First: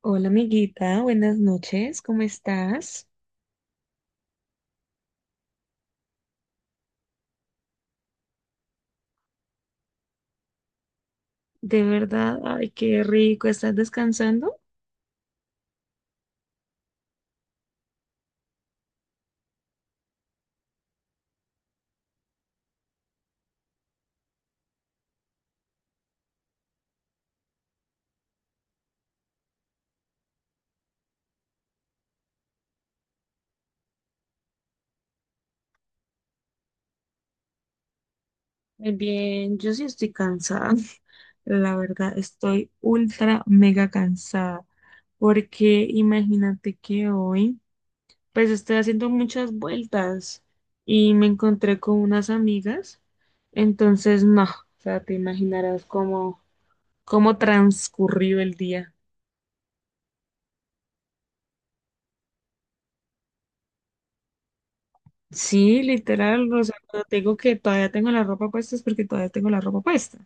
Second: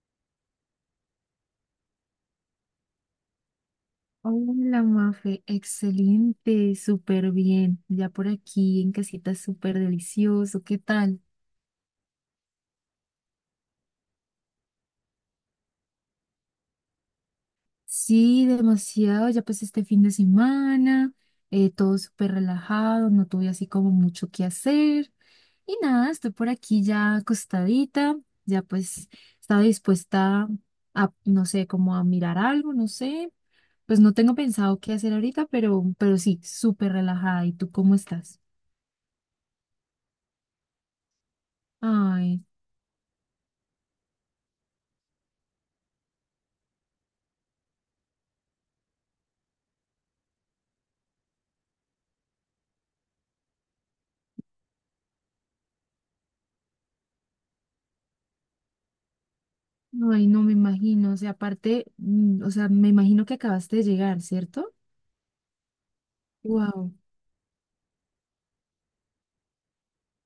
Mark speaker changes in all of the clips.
Speaker 1: Hola amiguita, buenas noches, ¿cómo estás?
Speaker 2: Hola, Mafe, excelente, súper bien. Ya por aquí en casita, súper delicioso. ¿Qué tal?
Speaker 1: De verdad, ay, qué rico, ¿estás descansando?
Speaker 2: Sí, demasiado. Ya pues este fin de semana, todo súper relajado, no tuve así como mucho que hacer. Y nada, estoy por aquí ya acostadita, ya pues estaba dispuesta a, no sé, como a mirar algo, no sé. Pues no tengo pensado qué hacer ahorita, pero sí, súper relajada. ¿Y tú cómo estás?
Speaker 1: Muy bien, yo sí estoy cansada, la verdad
Speaker 2: Ay.
Speaker 1: estoy ultra mega cansada, porque imagínate que hoy pues estoy haciendo muchas vueltas y me encontré con unas amigas, entonces no, o sea, te imaginarás cómo transcurrió el día.
Speaker 2: Ay, no me imagino, o sea, aparte, o sea, me imagino que acabaste de llegar, ¿cierto?
Speaker 1: Sí, literal, o sea,
Speaker 2: Wow.
Speaker 1: cuando tengo que todavía tengo la ropa puesta es porque todavía tengo la ropa puesta.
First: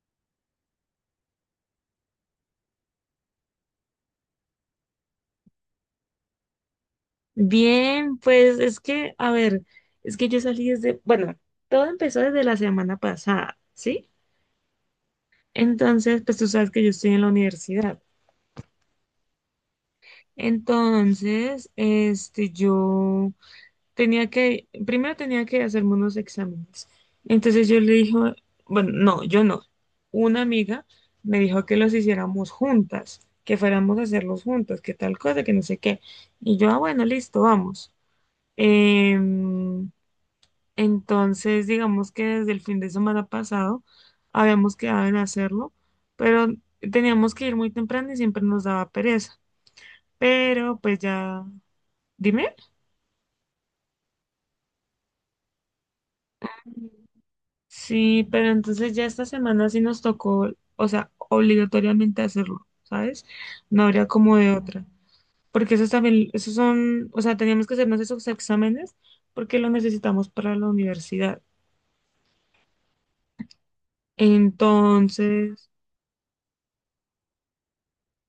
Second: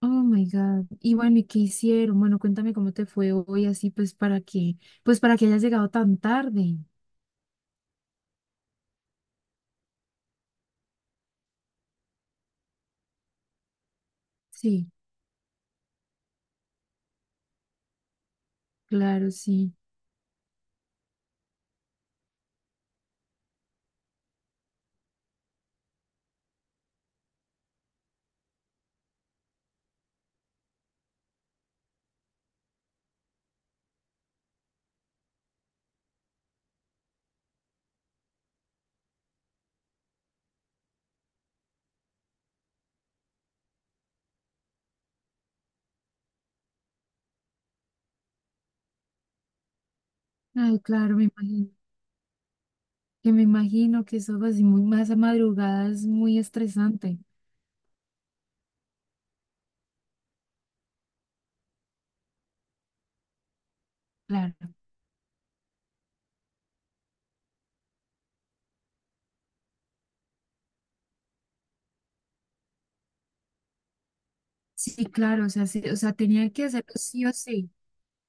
Speaker 2: Oh my God. Y bueno, ¿y qué hicieron? Bueno, cuéntame cómo te fue hoy así pues para que hayas llegado tan tarde.
Speaker 1: Bien, pues es que, a ver, es que yo salí desde, bueno, todo empezó desde la semana pasada, ¿sí?
Speaker 2: Sí,
Speaker 1: Entonces, pues tú sabes que yo estoy en la universidad.
Speaker 2: claro, sí.
Speaker 1: Entonces, este, yo primero tenía que hacerme unos exámenes. Entonces yo le dijo, bueno, no, yo no. Una amiga me dijo que los hiciéramos juntas, que fuéramos a hacerlos juntas, que tal cosa, que no sé qué. Y yo, ah, bueno, listo, vamos. Em, entonces, digamos que desde el fin de semana pasado habíamos quedado en hacerlo, pero teníamos que ir muy temprano y siempre nos daba pereza. Pero
Speaker 2: Ay,
Speaker 1: pues
Speaker 2: claro, me
Speaker 1: ya,
Speaker 2: imagino.
Speaker 1: dime.
Speaker 2: Que me imagino que eso así muy más a madrugada es muy estresante.
Speaker 1: Sí, pero entonces ya esta semana sí nos tocó, o sea, obligatoriamente hacerlo, ¿sabes? No habría como de
Speaker 2: Claro.
Speaker 1: otra. Porque esos también, esos son, o sea, teníamos que hacernos esos exámenes porque lo necesitamos para la universidad.
Speaker 2: Sí, claro, o sea,
Speaker 1: Entonces,
Speaker 2: sí, o sea, tenía que hacerlo sí o sí.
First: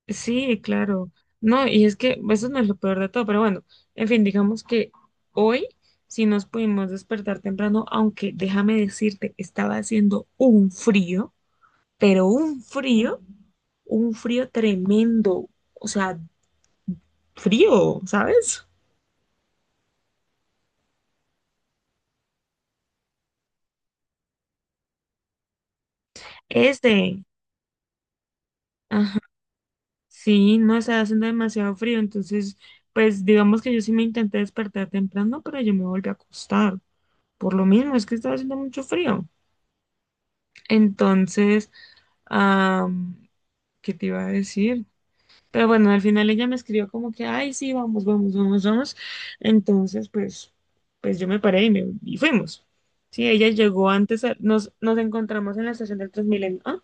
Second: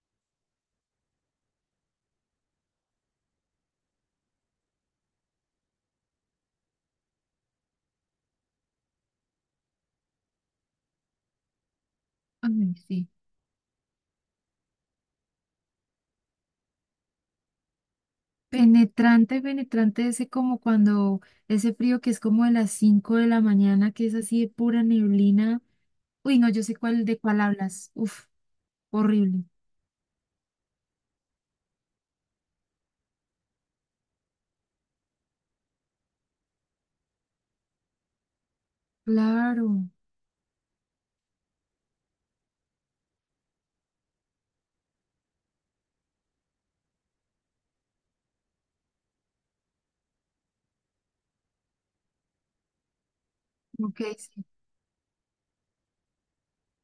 Speaker 1: sí, claro. No, y es que eso no es lo peor de todo, pero bueno, en fin, digamos que hoy sí nos pudimos despertar temprano, aunque déjame decirte, estaba haciendo un frío, pero un
Speaker 2: Ay, sí.
Speaker 1: frío, un frío tremendo, o sea, frío, ¿sabes?
Speaker 2: Penetrante, penetrante ese como cuando ese frío que es como de las 5 de la mañana, que es así de pura neblina. Uy, no, yo sé cuál de
Speaker 1: Este,
Speaker 2: cuál hablas. Uf,
Speaker 1: ajá,
Speaker 2: horrible.
Speaker 1: sí, no está haciendo demasiado frío, entonces, pues digamos que yo sí me intenté despertar temprano, pero yo me volví a acostar, por lo mismo, es que estaba haciendo mucho frío.
Speaker 2: Claro.
Speaker 1: Entonces, am, ¿qué te iba a decir? Pero bueno, al final ella me escribió como que, ay, sí, vamos, vamos, vamos, vamos. Entonces, pues yo me paré y fuimos. Sí, ella llegó
Speaker 2: Ok,
Speaker 1: antes,
Speaker 2: sí.
Speaker 1: nos encontramos en la estación del Transmilenio. Ah,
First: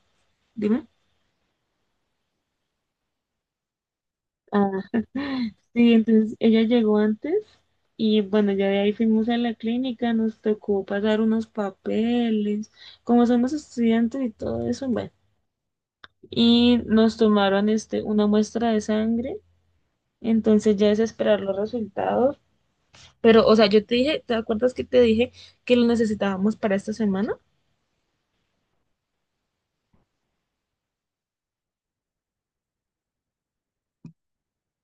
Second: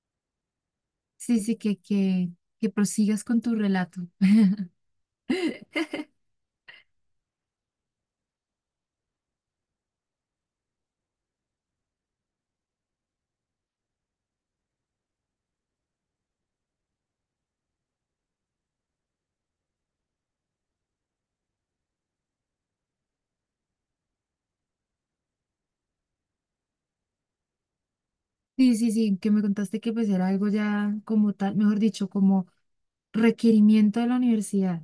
Speaker 1: dime.
Speaker 2: Sí, sí, que prosigas con tu relato.
Speaker 1: Ah, sí, entonces ella llegó antes y bueno, ya de ahí fuimos a la clínica, nos tocó pasar unos papeles, como somos estudiantes y todo eso, bueno, y nos tomaron este, una muestra de sangre, entonces ya es esperar los resultados. Pero, o sea, yo te dije, ¿te acuerdas que te dije que los necesitábamos para esta semana?
Speaker 2: Sí, sí, sí, que me contaste que pues era algo ya como tal, mejor dicho, como requerimiento de la universidad.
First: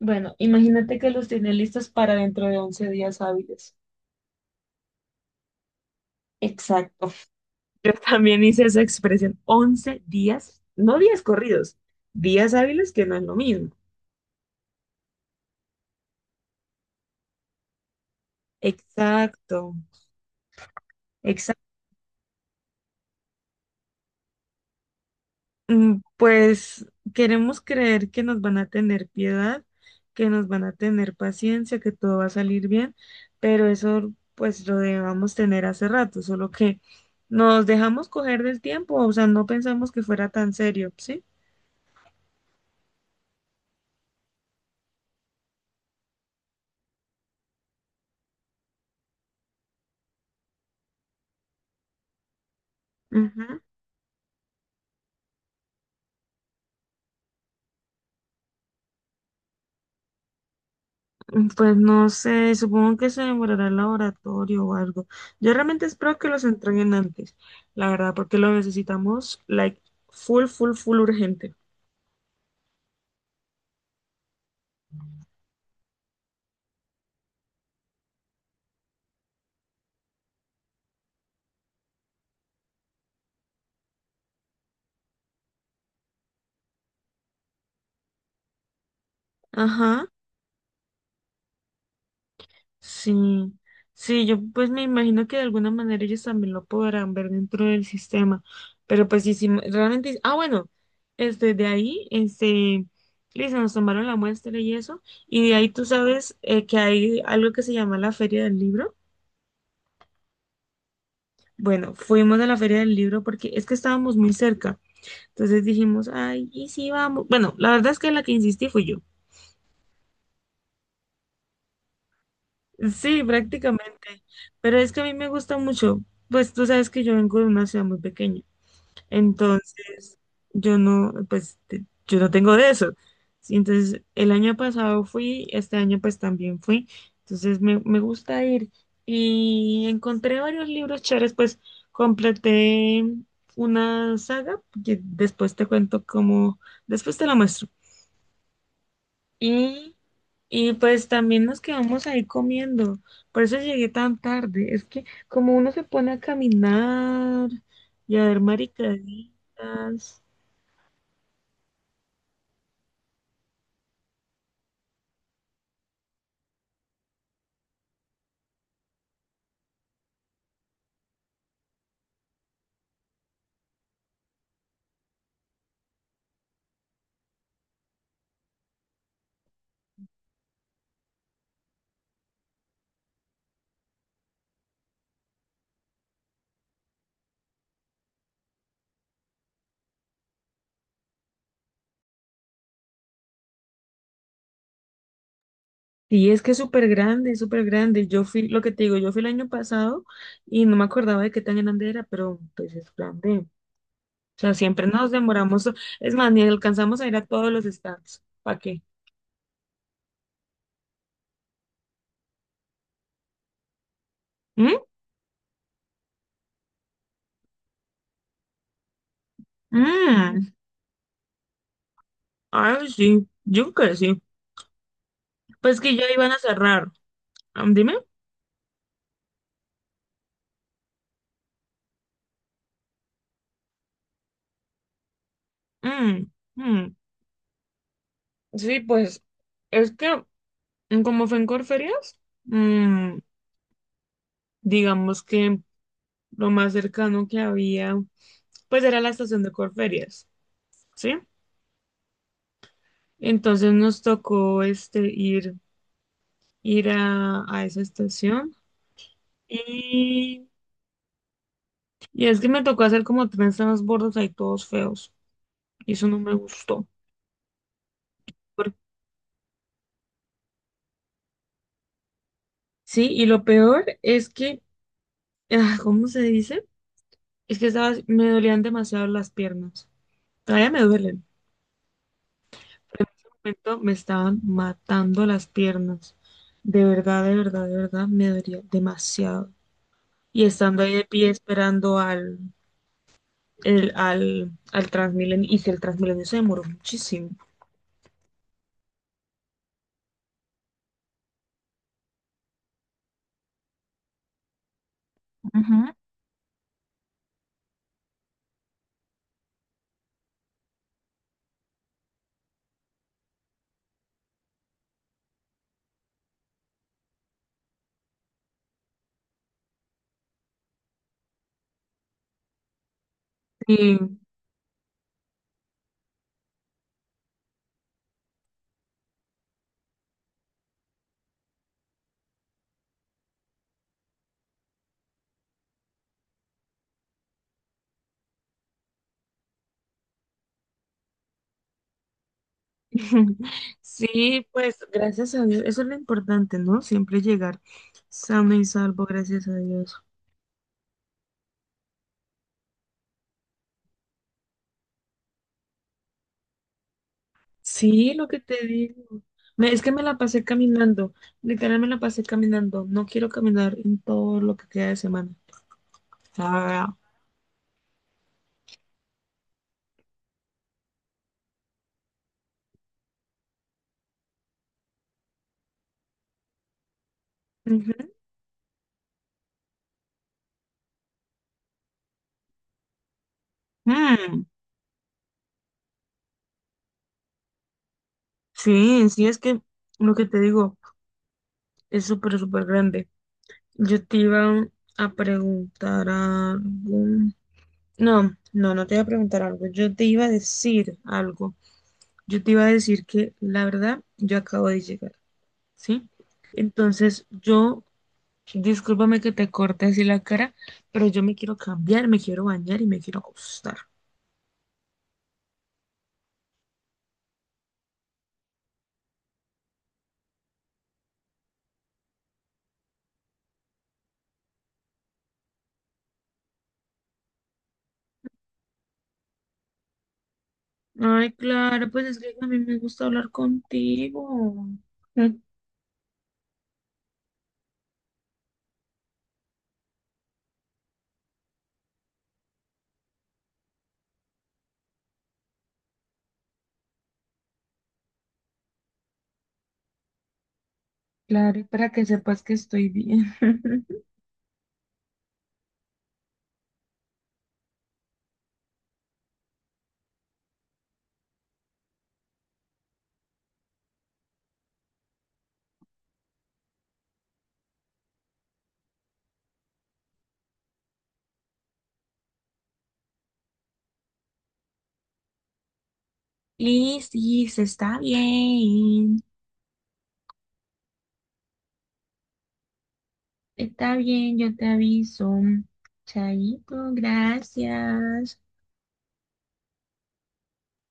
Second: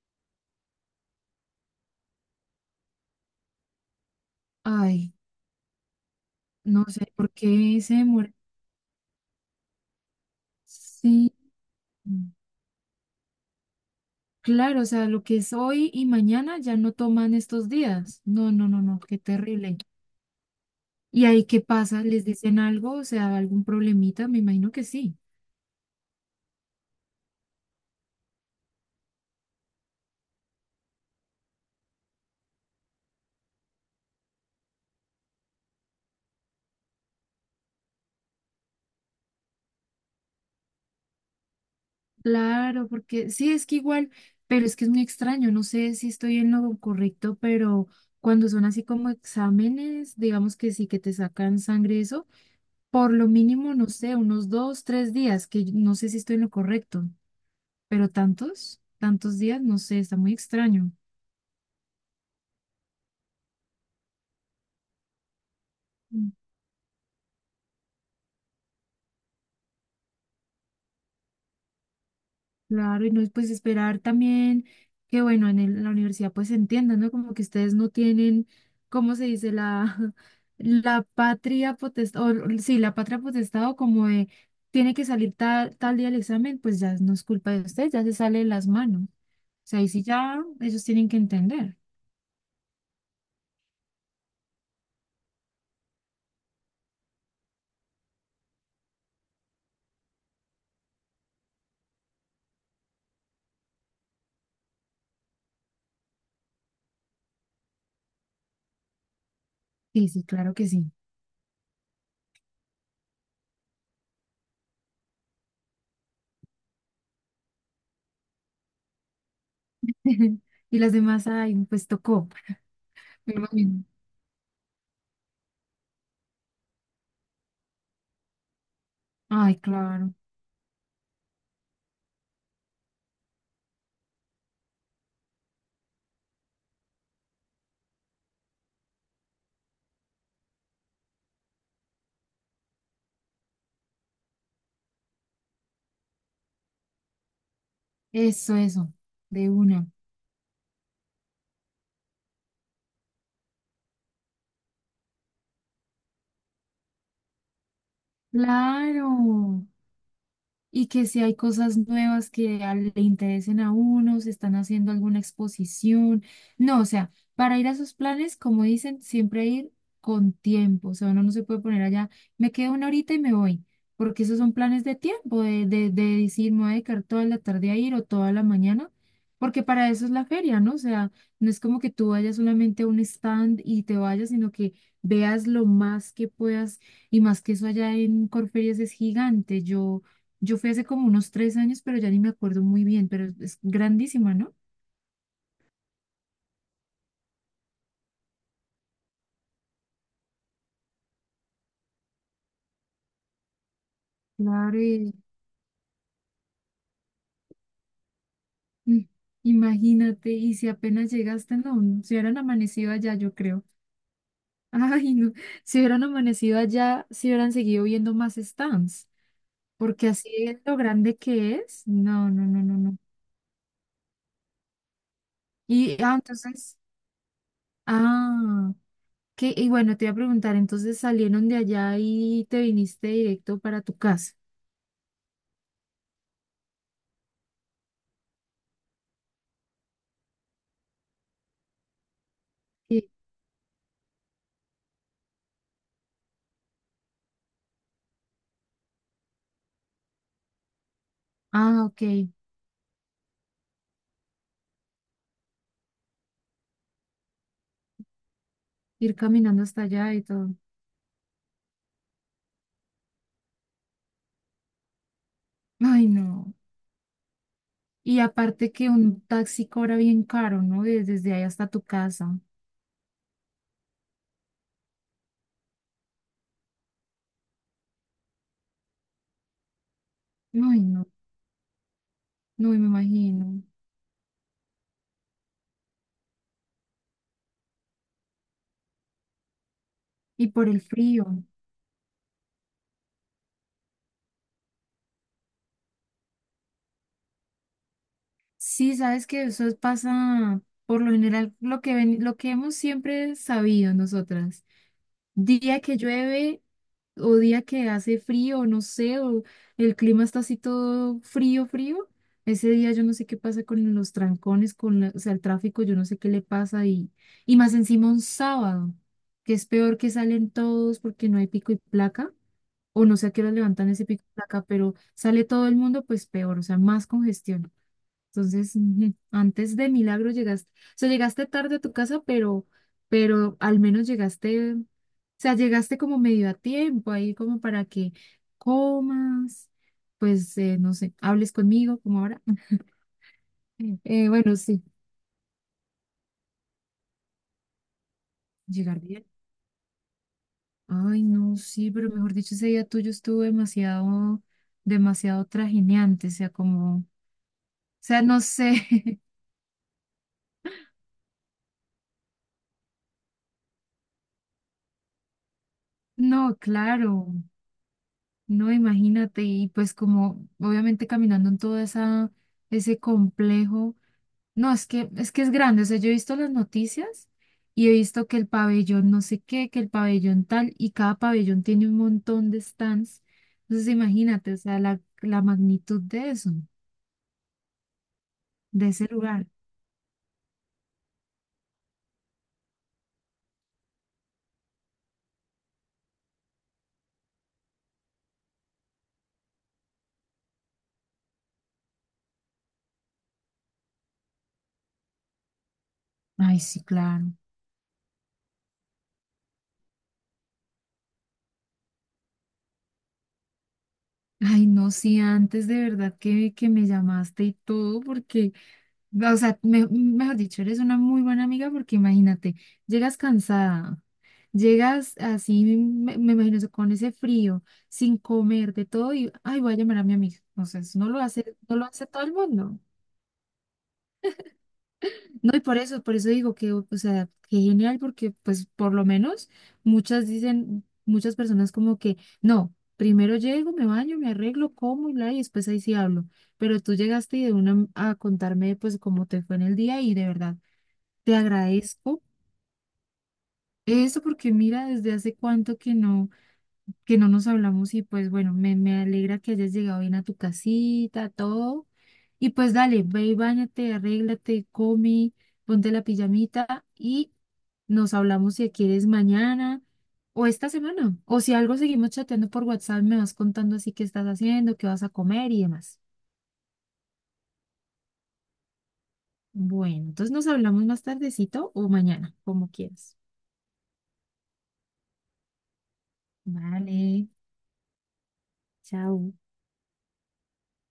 Speaker 1: Bueno, imagínate que los tiene listos para dentro de once días hábiles.
Speaker 2: Ay, no sé
Speaker 1: Exacto.
Speaker 2: por qué
Speaker 1: Yo
Speaker 2: se demora.
Speaker 1: también hice esa expresión. 11 días, no días
Speaker 2: Sí.
Speaker 1: corridos, días hábiles que no es lo mismo.
Speaker 2: Claro, o sea, lo que es hoy y mañana ya no toman estos días. No, no, no, no, qué
Speaker 1: Exacto.
Speaker 2: terrible. ¿Y ahí qué pasa? ¿Les dicen algo? O sea, ¿algún problemita? Me imagino que sí.
Speaker 1: Mm, pues queremos creer que nos van a tener piedad, que nos van a tener paciencia, que todo va a salir bien, pero eso pues lo debamos tener hace rato, solo que nos dejamos coger del tiempo, o sea, no pensamos que fuera tan serio, ¿sí?
Speaker 2: Claro, porque sí, es que igual, pero es que es muy extraño. No sé si estoy en lo correcto, pero cuando son así como exámenes, digamos que sí, que te sacan sangre, eso, por lo
Speaker 1: Ujú.
Speaker 2: mínimo, no sé, unos dos, tres días, que no sé si estoy en lo correcto, pero tantos, tantos días, no sé, está muy extraño.
Speaker 1: Mm, pues no sé, supongo que se demorará el laboratorio o algo. Yo realmente espero que los entreguen antes, la verdad, porque lo necesitamos, like, full, full, full urgente.
Speaker 2: Claro, y no es pues esperar también que, bueno, en la universidad pues se entienda, ¿no? Como que ustedes no tienen, ¿cómo se dice? La, la patria potestad, sí, la patria potestad o como de, tiene que salir tal día el examen, pues ya no es culpa de ustedes, ya se sale de las manos. O sea, ahí sí
Speaker 1: Ajá.
Speaker 2: ya ellos tienen que entender.
Speaker 1: Sí, sí, yo pues me imagino que de alguna manera ellos también lo podrán ver dentro del sistema, pero pues sí, sí, realmente, ah, bueno, este, listo, nos tomaron la muestra y eso, y de ahí tú sabes que hay algo que se llama la Feria del Libro.
Speaker 2: Sí, sí, claro que sí.
Speaker 1: Bueno, fuimos a la Feria del Libro porque es que estábamos muy cerca, entonces dijimos, ay, y sí, vamos. Bueno, la verdad es que la que insistí fui yo.
Speaker 2: Y las demás, ay, pues tocó,
Speaker 1: Sí,
Speaker 2: me imagino.
Speaker 1: prácticamente, pero es que a mí me gusta mucho, pues tú sabes que yo vengo de una ciudad muy pequeña.
Speaker 2: Ay, claro,
Speaker 1: Entonces, yo no, pues, yo no tengo de eso. Sí, entonces, el año pasado fui, este año pues también fui. Entonces, me gusta ir. Y encontré varios libros chéveres, pues, completé una saga, que después te cuento cómo, después te la muestro.
Speaker 2: eso, de una.
Speaker 1: Y, y pues también nos quedamos ahí comiendo. Por eso llegué tan tarde. Es que como uno se pone a caminar y a ver
Speaker 2: Claro.
Speaker 1: maricaditas.
Speaker 2: Y que si hay cosas nuevas que le interesen a uno, se están haciendo alguna exposición. No, o sea, para ir a sus planes, como dicen, siempre ir con tiempo. O sea, uno no se puede poner allá, me quedo una horita y me voy, porque esos son planes de tiempo, de decir, me voy a dedicar toda la tarde a ir o toda la mañana, porque para eso es la feria, ¿no? O sea, no es como que tú vayas solamente a un stand y te vayas, sino que veas lo más que puedas. Y más que eso allá en Corferias es gigante. Yo fui hace como unos 3 años, pero ya ni me acuerdo muy bien, pero es grandísima, ¿no?
Speaker 1: Y es que es súper grande, es súper grande. Yo fui, lo que te digo, yo fui el año pasado y no me acordaba de qué tan grande era, pero pues es grande. O sea,
Speaker 2: Claro,
Speaker 1: siempre nos
Speaker 2: y,
Speaker 1: demoramos. Es más, ni alcanzamos a ir a todos los stands. ¿Para qué?
Speaker 2: Mm, imagínate, y si apenas llegaste, no, si hubieran amanecido allá, yo creo.
Speaker 1: ¿Mm?
Speaker 2: Ay, no, si hubieran amanecido allá, si hubieran seguido viendo más stands, porque así
Speaker 1: Mm.
Speaker 2: es lo grande que es. No, no, no, no,
Speaker 1: Ay,
Speaker 2: no.
Speaker 1: sí, yo creo que sí. Pues que
Speaker 2: Y,
Speaker 1: ya iban a
Speaker 2: entonces,
Speaker 1: cerrar. Dime.
Speaker 2: ah, y bueno, te iba a preguntar, entonces salieron de allá y te viniste directo para tu casa.
Speaker 1: Mm, mm. Sí, pues es que como fue en Corferias,
Speaker 2: Sí,
Speaker 1: mm, digamos que lo más cercano que había, pues era la estación de Corferias. ¿Sí?
Speaker 2: ah, ok,
Speaker 1: Entonces nos tocó ir a esa estación
Speaker 2: ir caminando hasta allá y
Speaker 1: y,
Speaker 2: todo.
Speaker 1: y es que me tocó hacer como tres transbordos ahí todos feos y
Speaker 2: Ay,
Speaker 1: eso no me
Speaker 2: no.
Speaker 1: gustó.
Speaker 2: Y aparte
Speaker 1: Por-
Speaker 2: que un taxi cobra bien caro, ¿no? Desde ahí hasta tu casa.
Speaker 1: Sí, y lo peor es que, ah, ¿cómo se dice? Es que estaba, me dolían demasiado las piernas. Todavía
Speaker 2: Ay,
Speaker 1: me
Speaker 2: no.
Speaker 1: duelen.
Speaker 2: No me
Speaker 1: En
Speaker 2: imagino.
Speaker 1: este momento me estaban matando las piernas. De verdad, de verdad, de verdad, me dolía demasiado. Y
Speaker 2: Y por
Speaker 1: estando
Speaker 2: el
Speaker 1: ahí de pie
Speaker 2: frío.
Speaker 1: esperando al Transmilenio, y si el Transmilenio se demoró muchísimo.
Speaker 2: Sí, sabes que eso pasa por lo general lo que ven, lo que hemos siempre sabido nosotras. Día
Speaker 1: Ujú.
Speaker 2: que llueve o día que hace frío, no sé, o el clima está así todo frío, frío. Ese día yo no sé qué pasa con los trancones, con o sea, el tráfico, yo no sé qué le pasa y más encima un sábado, que es peor que salen todos porque no hay pico y placa, o no sé a qué hora levantan
Speaker 1: Sí.
Speaker 2: ese pico y placa, pero sale todo el mundo, pues peor, o sea, más congestión. Entonces, ujú, antes de milagro llegaste, o sea, llegaste tarde a tu casa, pero al menos llegaste, o sea, llegaste como medio a tiempo ahí como para que comas, pues, no sé, hables conmigo como ahora.
Speaker 1: Sí,
Speaker 2: Bueno,
Speaker 1: pues
Speaker 2: sí,
Speaker 1: gracias a Dios, eso es lo importante, ¿no? Siempre llegar sano y
Speaker 2: llegar
Speaker 1: salvo,
Speaker 2: bien.
Speaker 1: gracias a Dios.
Speaker 2: Ay, no, sí, pero mejor dicho, ese día tuyo estuvo demasiado, demasiado trajineante, o sea, como, o
Speaker 1: Sí,
Speaker 2: sea,
Speaker 1: lo
Speaker 2: no
Speaker 1: que te
Speaker 2: sé,
Speaker 1: digo. Es que me la pasé caminando, literal me la pasé caminando. No quiero caminar en todo lo que queda de semana.
Speaker 2: no,
Speaker 1: Ah,
Speaker 2: claro, no, imagínate, y pues como obviamente caminando en todo ese complejo, no, es que es grande, o sea, yo he visto las noticias y
Speaker 1: ujú.
Speaker 2: he visto que el pabellón no sé qué, que el pabellón tal, y cada pabellón tiene un montón de stands, entonces
Speaker 1: Mm,
Speaker 2: imagínate, o sea, la magnitud de eso, de ese
Speaker 1: sí, sí, es
Speaker 2: lugar.
Speaker 1: que lo que te digo es súper, súper grande. Yo te iba a preguntar algo. No, no, no te iba a preguntar algo. Yo te iba a decir algo. Yo te iba a decir que la verdad, yo acabo de llegar, ¿sí?
Speaker 2: Ay, sí,
Speaker 1: Entonces,
Speaker 2: claro.
Speaker 1: yo, discúlpame que te corte así la cara, pero yo me quiero cambiar, me quiero bañar y me quiero acostar.
Speaker 2: Ay, no, sí, antes de verdad que me llamaste y todo, porque... O sea, mejor dicho, eres una muy buena amiga porque imagínate, llegas cansada, llegas así, me imagino eso, con ese frío, sin comer, de todo, y ay, voy a llamar a mi amiga. O sea, eso
Speaker 1: Ay,
Speaker 2: no lo
Speaker 1: claro, pues
Speaker 2: hace
Speaker 1: es
Speaker 2: todo el
Speaker 1: que a mí me
Speaker 2: mundo.
Speaker 1: gusta hablar contigo. Mm.
Speaker 2: No, y por eso digo que, o sea, que genial, porque pues por lo menos muchas personas como que, no, primero llego, me baño, me arreglo, como y bla, y después ahí sí hablo. Pero tú llegaste y de una a contarme pues cómo te fue en el día y de verdad. Te
Speaker 1: Claro, y para que
Speaker 2: agradezco
Speaker 1: sepas que estoy bien.
Speaker 2: eso porque mira, desde hace cuánto que no nos hablamos y pues bueno, me alegra que hayas llegado bien a tu casita, todo. Y pues dale, ve y báñate, arréglate, come, ponte la pijamita y nos hablamos si quieres mañana o esta semana. O si algo seguimos chateando por WhatsApp, me vas contando así qué estás haciendo, qué vas a comer y demás.
Speaker 1: Y sí, se está bien.
Speaker 2: Bueno, entonces nos hablamos más tardecito o mañana, como quieras.
Speaker 1: Está bien, yo te aviso. Chaito,
Speaker 2: Vale,
Speaker 1: gracias.
Speaker 2: chao.